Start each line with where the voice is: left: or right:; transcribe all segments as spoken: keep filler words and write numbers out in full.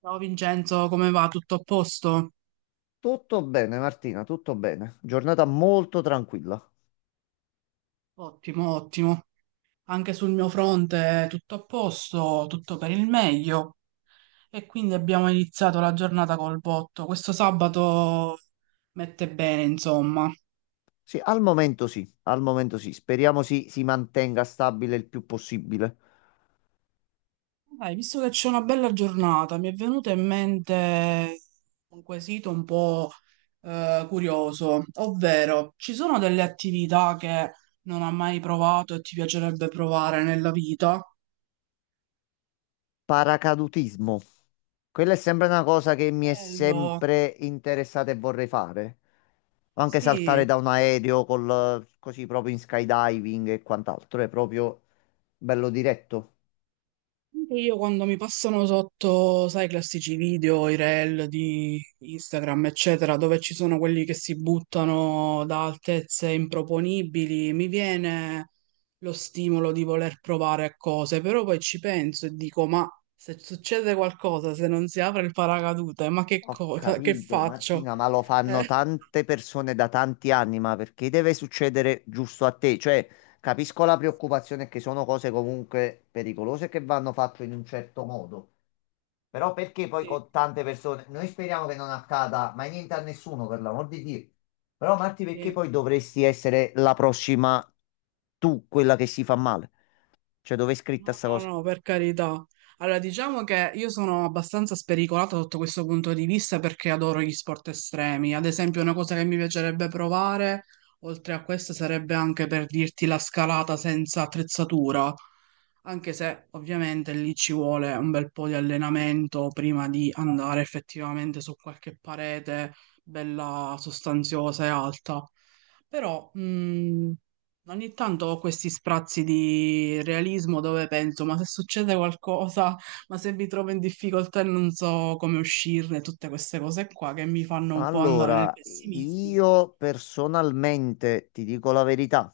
right: Ciao Vincenzo, come va? Tutto a posto?
left: Tutto bene, Martina, tutto bene. Giornata molto tranquilla.
right: Ottimo, ottimo. Anche sul mio fronte tutto a posto, tutto per il meglio. E quindi abbiamo iniziato la giornata col botto. Questo sabato mette bene, insomma.
left: Sì, al momento sì, al momento sì. Speriamo si, si mantenga stabile il più possibile.
right: Dai, visto che c'è una bella giornata, mi è venuto in mente un quesito un po' eh, curioso, ovvero ci sono delle attività che non hai mai provato e ti piacerebbe provare nella vita?
left: Paracadutismo. Quella è sempre una cosa che mi è
right: Bello,
left: sempre interessata e vorrei fare. O anche saltare
right: sì.
left: da un aereo col, così proprio in skydiving e quant'altro. È proprio bello diretto.
right: Anche io quando mi passano sotto, sai, i classici video, i reel di Instagram, eccetera, dove ci sono quelli che si buttano da altezze improponibili, mi viene lo stimolo di voler provare cose, però poi ci penso e dico, ma se succede qualcosa, se non si apre il paracadute, ma che
left: Ho
right: cosa, che
left: capito,
right: faccio?
left: Martina, ma lo
right: Eh,
left: fanno tante persone da tanti anni, ma perché deve succedere giusto a te? Cioè, capisco la preoccupazione che sono cose comunque pericolose che vanno fatte in un certo modo, però perché poi
right: sì,
left: con tante persone, noi speriamo che non accada mai niente a nessuno, per l'amor di Dio. Però Marti, perché
right: sì.
left: poi dovresti essere la prossima tu, quella che si fa male? Cioè, dove è scritta
right: No,
left: sta
right: no,
left: cosa?
right: no, per carità. Allora, diciamo che io sono abbastanza spericolata sotto questo punto di vista perché adoro gli sport estremi. Ad esempio, una cosa che mi piacerebbe provare, oltre a questo, sarebbe anche per dirti la scalata senza attrezzatura, anche se ovviamente lì ci vuole un bel po' di allenamento prima di andare effettivamente su qualche parete bella sostanziosa e alta. Però, mm, ogni tanto ho questi sprazzi di realismo dove penso, ma se succede qualcosa, ma se mi trovo in difficoltà e non so come uscirne, tutte queste cose qua che mi fanno un po' andare nel
left: Allora,
right: pessimismo.
left: io personalmente ti dico la verità.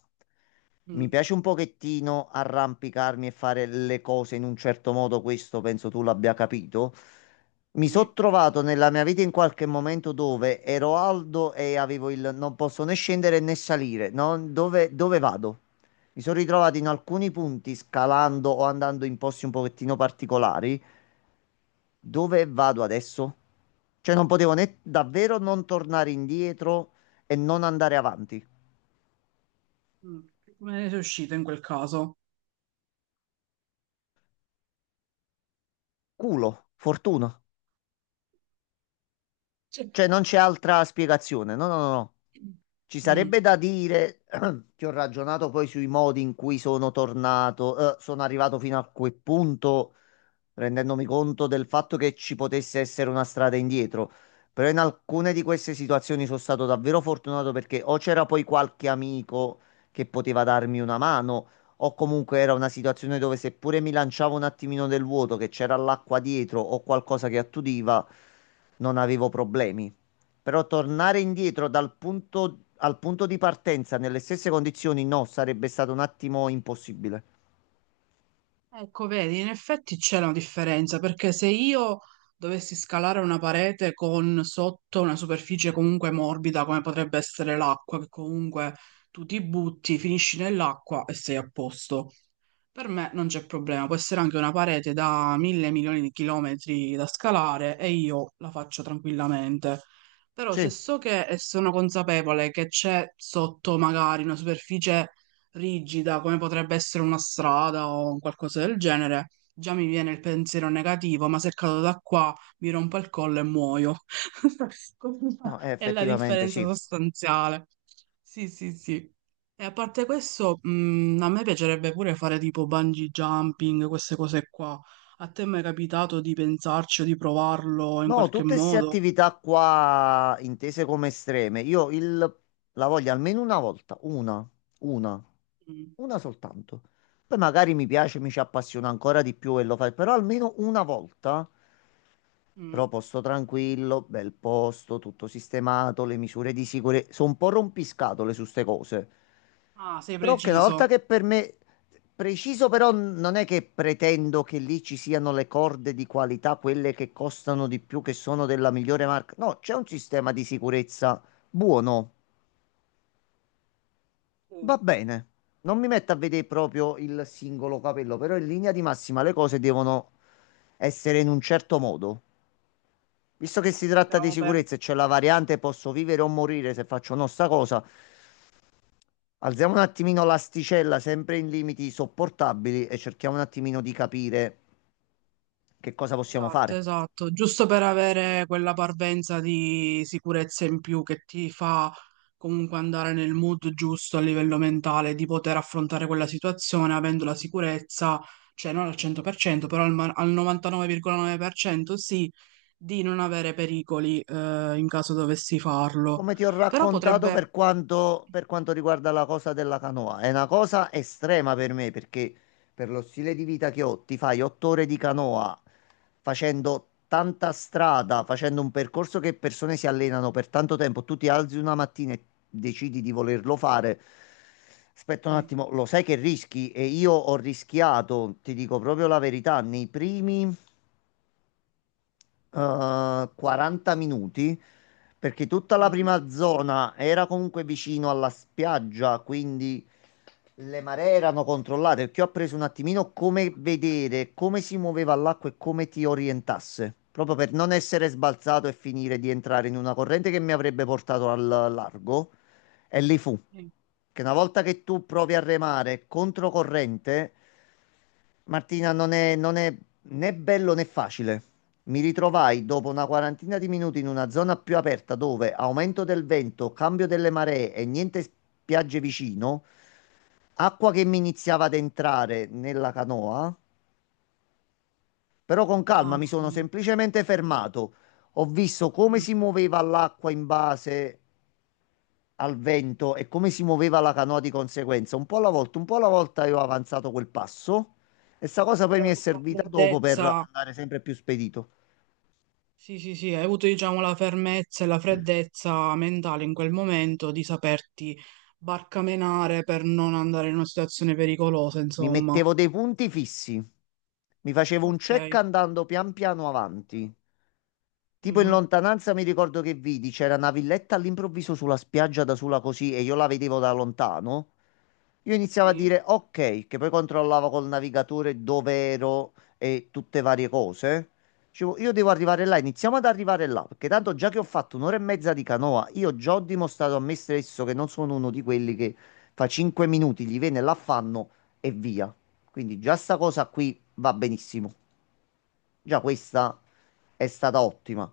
left: Mi
right: Mm,
left: piace un pochettino arrampicarmi e fare le cose in un certo modo, questo penso tu l'abbia capito. Mi sono
right: sì.
left: trovato nella mia vita in qualche momento dove ero alto e avevo il non posso né scendere né salire, no? Dove, dove vado? Mi sono ritrovato in alcuni punti scalando o andando in posti un pochettino particolari. Dove vado adesso? Cioè non potevo né davvero non tornare indietro e non andare avanti.
right: Mm. Come ne sei uscito in quel caso?
left: Culo, fortuna.
right: Cioè,
left: Cioè, non c'è altra spiegazione. No, no, no. No. Ci sarebbe
right: mm.
left: da dire che ho ragionato poi sui modi in cui sono tornato, eh, sono arrivato fino a quel punto rendendomi conto del fatto che ci potesse essere una strada indietro. Però in alcune di queste situazioni sono stato davvero fortunato perché o c'era poi qualche amico che poteva darmi una mano, o comunque era una situazione dove seppure mi lanciavo un attimino nel vuoto, che c'era l'acqua dietro o qualcosa che attudiva, non avevo problemi. Però tornare indietro dal punto, al punto di partenza nelle stesse condizioni, no, sarebbe stato un attimo impossibile.
right: Ecco, vedi, in effetti c'è una differenza perché se io dovessi scalare una parete con sotto una superficie comunque morbida, come potrebbe essere l'acqua, che comunque tu ti butti, finisci nell'acqua e sei a posto. Per me non c'è problema, può essere anche una parete da mille milioni di chilometri da scalare e io la faccio tranquillamente. Però
left: Sì,
right: se so che e sono consapevole che c'è sotto magari una superficie rigida, come potrebbe essere una strada o un qualcosa del genere, già mi viene il pensiero negativo, ma se cado da qua mi rompo il collo e muoio. Questa
left: no, eh,
right: è la
left: effettivamente
right: differenza
left: sì.
right: sostanziale. Sì, sì, sì. E a parte questo, mh, a me piacerebbe pure fare tipo bungee jumping, queste cose qua. A te è mai capitato di pensarci o di provarlo in
left: No,
right: qualche
left: tutte queste
right: modo?
left: attività qua intese come estreme, io il- la voglio almeno una volta, una, una,
right: Mm,
left: una soltanto. Poi magari mi piace, mi ci appassiona ancora di più e lo fai, però almeno una volta, però
right: mm.
left: posto tranquillo, bel posto, tutto sistemato, le misure di sicurezza, sono un po' rompiscatole su ste cose.
right: Ah, sei
left: Però che una volta
right: preciso.
left: che per me, preciso però non è che pretendo che lì ci siano le corde di qualità, quelle che costano di più, che sono della migliore marca. No, c'è un sistema di sicurezza buono, va
right: Sì,
left: bene. Non mi metto a vedere proprio il singolo capello, però in linea di massima le cose devono essere in un certo modo. Visto che
right: sì,
left: si tratta di
right: diciamo per
left: sicurezza e c'è la variante posso vivere o morire se faccio no sta cosa, alziamo un attimino l'asticella, sempre in limiti sopportabili, e cerchiamo un attimino di capire che cosa possiamo
right: esatto,
left: fare.
right: esatto, giusto per avere quella parvenza di sicurezza in più che ti fa comunque andare nel mood giusto a livello mentale di poter affrontare quella situazione avendo la sicurezza, cioè non al cento per cento, però al, ma- al novantanove virgola nove per cento sì, di non avere pericoli eh, in caso dovessi farlo.
left: Come ti ho
right: Però
left: raccontato
right: potrebbe...
left: per quanto, per quanto riguarda la cosa della canoa, è una cosa estrema per me perché per lo stile di vita che ho, ti fai otto ore di canoa facendo tanta strada, facendo un percorso che persone si allenano per tanto tempo, tu ti alzi una mattina e decidi di volerlo fare. Aspetta un
right: Sì.
left: attimo, lo sai che rischi? E io ho rischiato, ti dico proprio la verità, nei primi eh, quaranta minuti perché tutta la
right: Mm?
left: prima zona era comunque vicino alla spiaggia, quindi le maree erano controllate, perché io ho preso un attimino come vedere come si muoveva l'acqua e come ti orientasse, proprio per non essere sbalzato e finire di entrare in una corrente che mi avrebbe portato al largo. E lì fu,
right: Sì.
left: che una volta che tu provi a remare controcorrente Martina, non è, non è né bello né facile. Mi ritrovai dopo una quarantina di minuti in una zona più aperta dove aumento del vento, cambio delle maree e niente spiagge vicino, acqua che mi iniziava ad entrare nella canoa, però con calma mi
right: Mamma
left: sono
right: mia.
left: semplicemente fermato. Ho visto come
right: Mm.
left: si muoveva l'acqua in base al vento e come si muoveva la canoa di conseguenza, un po' alla volta, un po' alla volta io ho avanzato quel passo e sta cosa poi
right: Che
left: mi
right: ho
left: è
right: avuto una
left: servita dopo per
right: freddezza.
left: andare sempre più spedito.
right: Sì, sì, sì, hai avuto, diciamo, la fermezza e la freddezza mentale in quel momento di saperti barcamenare per non andare in una situazione pericolosa,
left: Mi
right: insomma.
left: mettevo dei punti fissi, mi facevo un check
right: Ok.
left: andando pian piano avanti. Tipo in
right: Mhm.
left: lontananza mi ricordo che vidi, c'era una villetta all'improvviso sulla spiaggia da sola così e io la vedevo da lontano. Io iniziavo a
right: Sì,
left: dire ok, che poi controllavo col navigatore dove ero e tutte varie cose. Dicevo, io devo arrivare là, iniziamo ad arrivare là, perché tanto già che ho fatto un'ora e mezza di canoa, io già ho dimostrato a me stesso che non sono uno di quelli che fa cinque minuti, gli viene l'affanno e via. Quindi già sta cosa qui va benissimo. Già questa è stata ottima.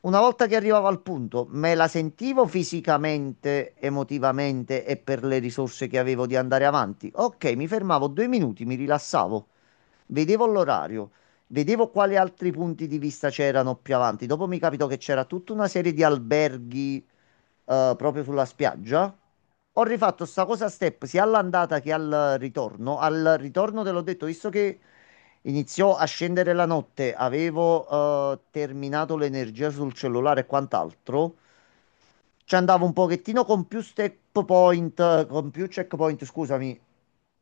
left: Una volta che arrivavo al punto, me la sentivo fisicamente, emotivamente e per le risorse che avevo di andare avanti. Ok, mi fermavo due minuti, mi rilassavo, vedevo l'orario, vedevo quali altri punti di vista c'erano più avanti. Dopo mi capito che c'era tutta una serie di alberghi eh, proprio sulla spiaggia. Ho rifatto sta cosa a step sia all'andata che al ritorno. Al ritorno te l'ho detto, visto che iniziò a scendere la notte, avevo eh, terminato l'energia sul cellulare e quant'altro. Ci andavo un pochettino con più step point, con più checkpoint, scusami,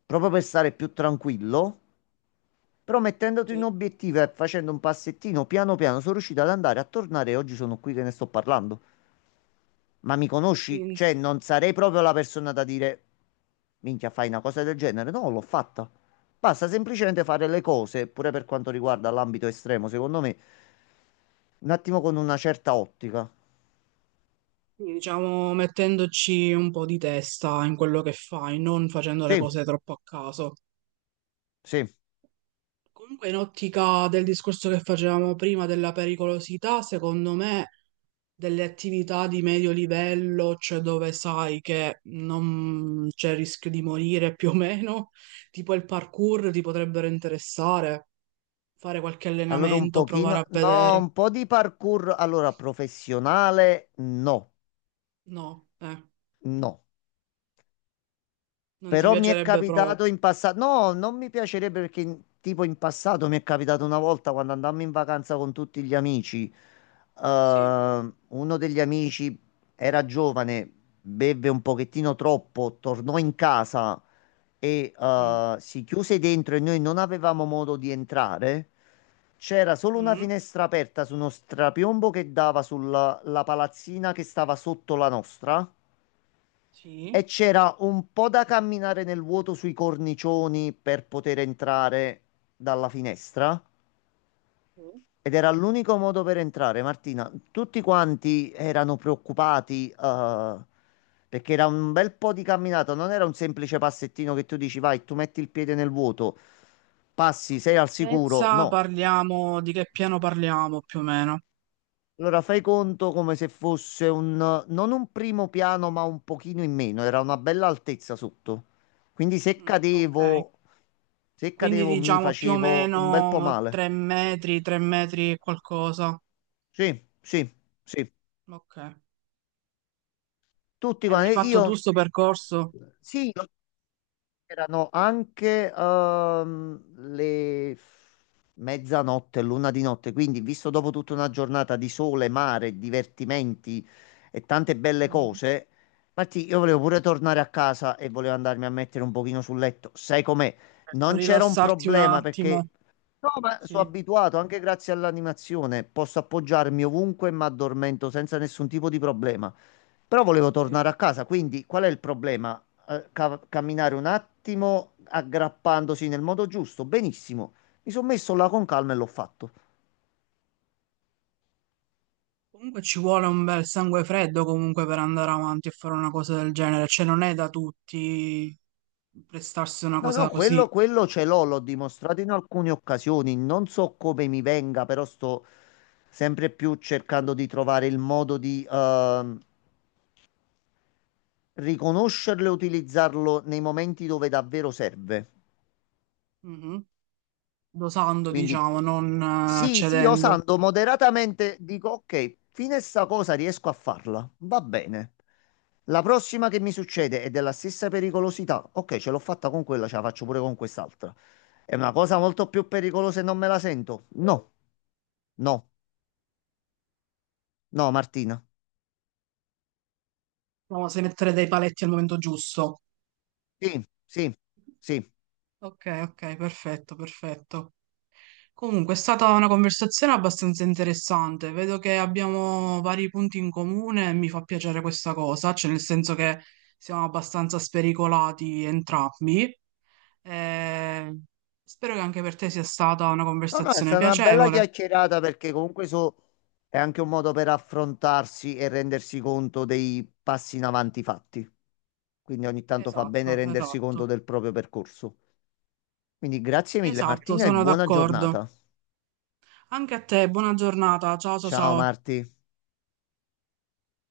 left: proprio per stare più tranquillo. Però mettendoti un
right: sì.
left: obiettivo e facendo un passettino piano piano sono riuscito ad andare a tornare e oggi sono qui che ne sto parlando. Ma mi conosci?
right: Sì,
left: Cioè, non sarei proprio la persona da dire, minchia, fai una cosa del genere. No, l'ho fatta. Basta semplicemente fare le cose, pure per quanto riguarda l'ambito estremo, secondo me, un attimo con una certa ottica.
right: sì, diciamo, mettendoci un po' di testa in quello che fai, non facendo le
left: Sì,
right: cose troppo a caso.
left: sì.
right: Comunque, in ottica del discorso che facevamo prima della pericolosità, secondo me, delle attività di medio livello, cioè dove sai che non c'è rischio di morire più o meno, tipo il parkour ti potrebbero interessare, fare qualche
left: Allora un
right: allenamento, provare
left: pochino,
right: a
left: no,
right: vedere.
left: un po' di parkour, allora professionale, no,
right: No, eh,
left: no.
right: non ti
left: Però mi è
right: piacerebbe
left: capitato
right: proprio.
left: in passato, no, non mi piacerebbe perché in- tipo in passato mi è capitato una volta quando andammo in vacanza con tutti gli amici,
right: Sì.
left: eh, uno degli amici era giovane, beve un pochettino troppo, tornò in casa e
right: Mm,
left: eh, si chiuse dentro e noi non avevamo modo di entrare. C'era solo una
right: mm,
left: finestra aperta su uno strapiombo che dava sulla la palazzina che stava sotto la nostra. E
right: sì.
left: c'era un po' da camminare nel vuoto sui cornicioni per poter entrare dalla finestra.
right: Mm.
left: Ed era l'unico modo per entrare, Martina. Tutti quanti erano preoccupati, eh, perché era un bel po' di camminata. Non era un semplice passettino che tu dici, vai, tu metti il piede nel vuoto, passi, sei al sicuro.
right: Altezza,
left: No,
right: parliamo di che piano parliamo più o meno.
left: allora, fai conto come se fosse un, non un primo piano, ma un pochino in meno, era una bella altezza sotto. Quindi se
right: Mm, ok.
left: cadevo, se
right: Quindi
left: cadevo mi
right: diciamo più o
left: facevo un bel po'
right: meno
left: male.
right: tre metri, tre metri e qualcosa.
left: Sì, sì, sì.
right: Ok.
left: Tutti
right: E l'hai
left: quanti,
right: fatto tu
left: io,
right: sto percorso?
left: sì, erano anche ehm, le mezzanotte, l'una di notte, quindi visto dopo tutta una giornata di sole, mare, divertimenti e tante belle
right: Mm,
left: cose, Martì, io volevo pure tornare a casa e volevo andarmi a mettere un pochino sul letto. Sai com'è?
right: certo,
left: Non c'era un
right: rilassarti un
left: problema perché
right: attimo.
left: no, ma sono
right: Sì,
left: abituato, anche grazie all'animazione, posso appoggiarmi ovunque e mi addormento senza nessun tipo di problema. Però volevo
right: sì.
left: tornare a casa, quindi qual è il problema? Eh, ca- camminare un attimo aggrappandosi nel modo giusto, benissimo. Mi sono messo là con calma e l'ho fatto.
right: Comunque ci vuole un bel sangue freddo comunque per andare avanti e fare una cosa del genere. Cioè non è da tutti prestarsi una
left: No, no,
right: cosa
left: quello,
right: così.
left: quello ce l'ho, l'ho dimostrato in alcune occasioni. Non so come mi venga, però sto sempre più cercando di trovare il modo di ehm, riconoscerlo e utilizzarlo nei momenti dove davvero serve.
right: Mhm. Dosando,
left: Quindi
right: diciamo, non eh,
left: sì, sì,
right: cedendo.
left: osando moderatamente dico, ok, fino a sta cosa riesco a farla, va bene. La prossima che mi succede è della stessa pericolosità. Ok, ce l'ho fatta con quella, ce la faccio pure con quest'altra. È una cosa molto più pericolosa e non me la sento. No, no, no, Martina.
right: Proviamo a mettere dei paletti al momento giusto.
left: Sì, sì, sì.
right: Ok, ok, perfetto, perfetto. Comunque è stata una conversazione abbastanza interessante. Vedo che abbiamo vari punti in comune e mi fa piacere questa cosa, cioè nel senso che siamo abbastanza spericolati entrambi. Eh, spero che anche per te sia stata una
left: No, no, è
right: conversazione
left: stata una bella
right: piacevole.
left: chiacchierata perché comunque so, è anche un modo per affrontarsi e rendersi conto dei passi in avanti fatti. Quindi ogni tanto fa bene
right: Esatto,
left: rendersi conto
right: esatto.
left: del proprio percorso. Quindi grazie mille
right: Esatto,
left: Martina e
right: sono
left: buona
right: d'accordo.
left: giornata.
right: Anche a te, buona giornata. Ciao, ciao,
left: Ciao
right: ciao.
left: Marti.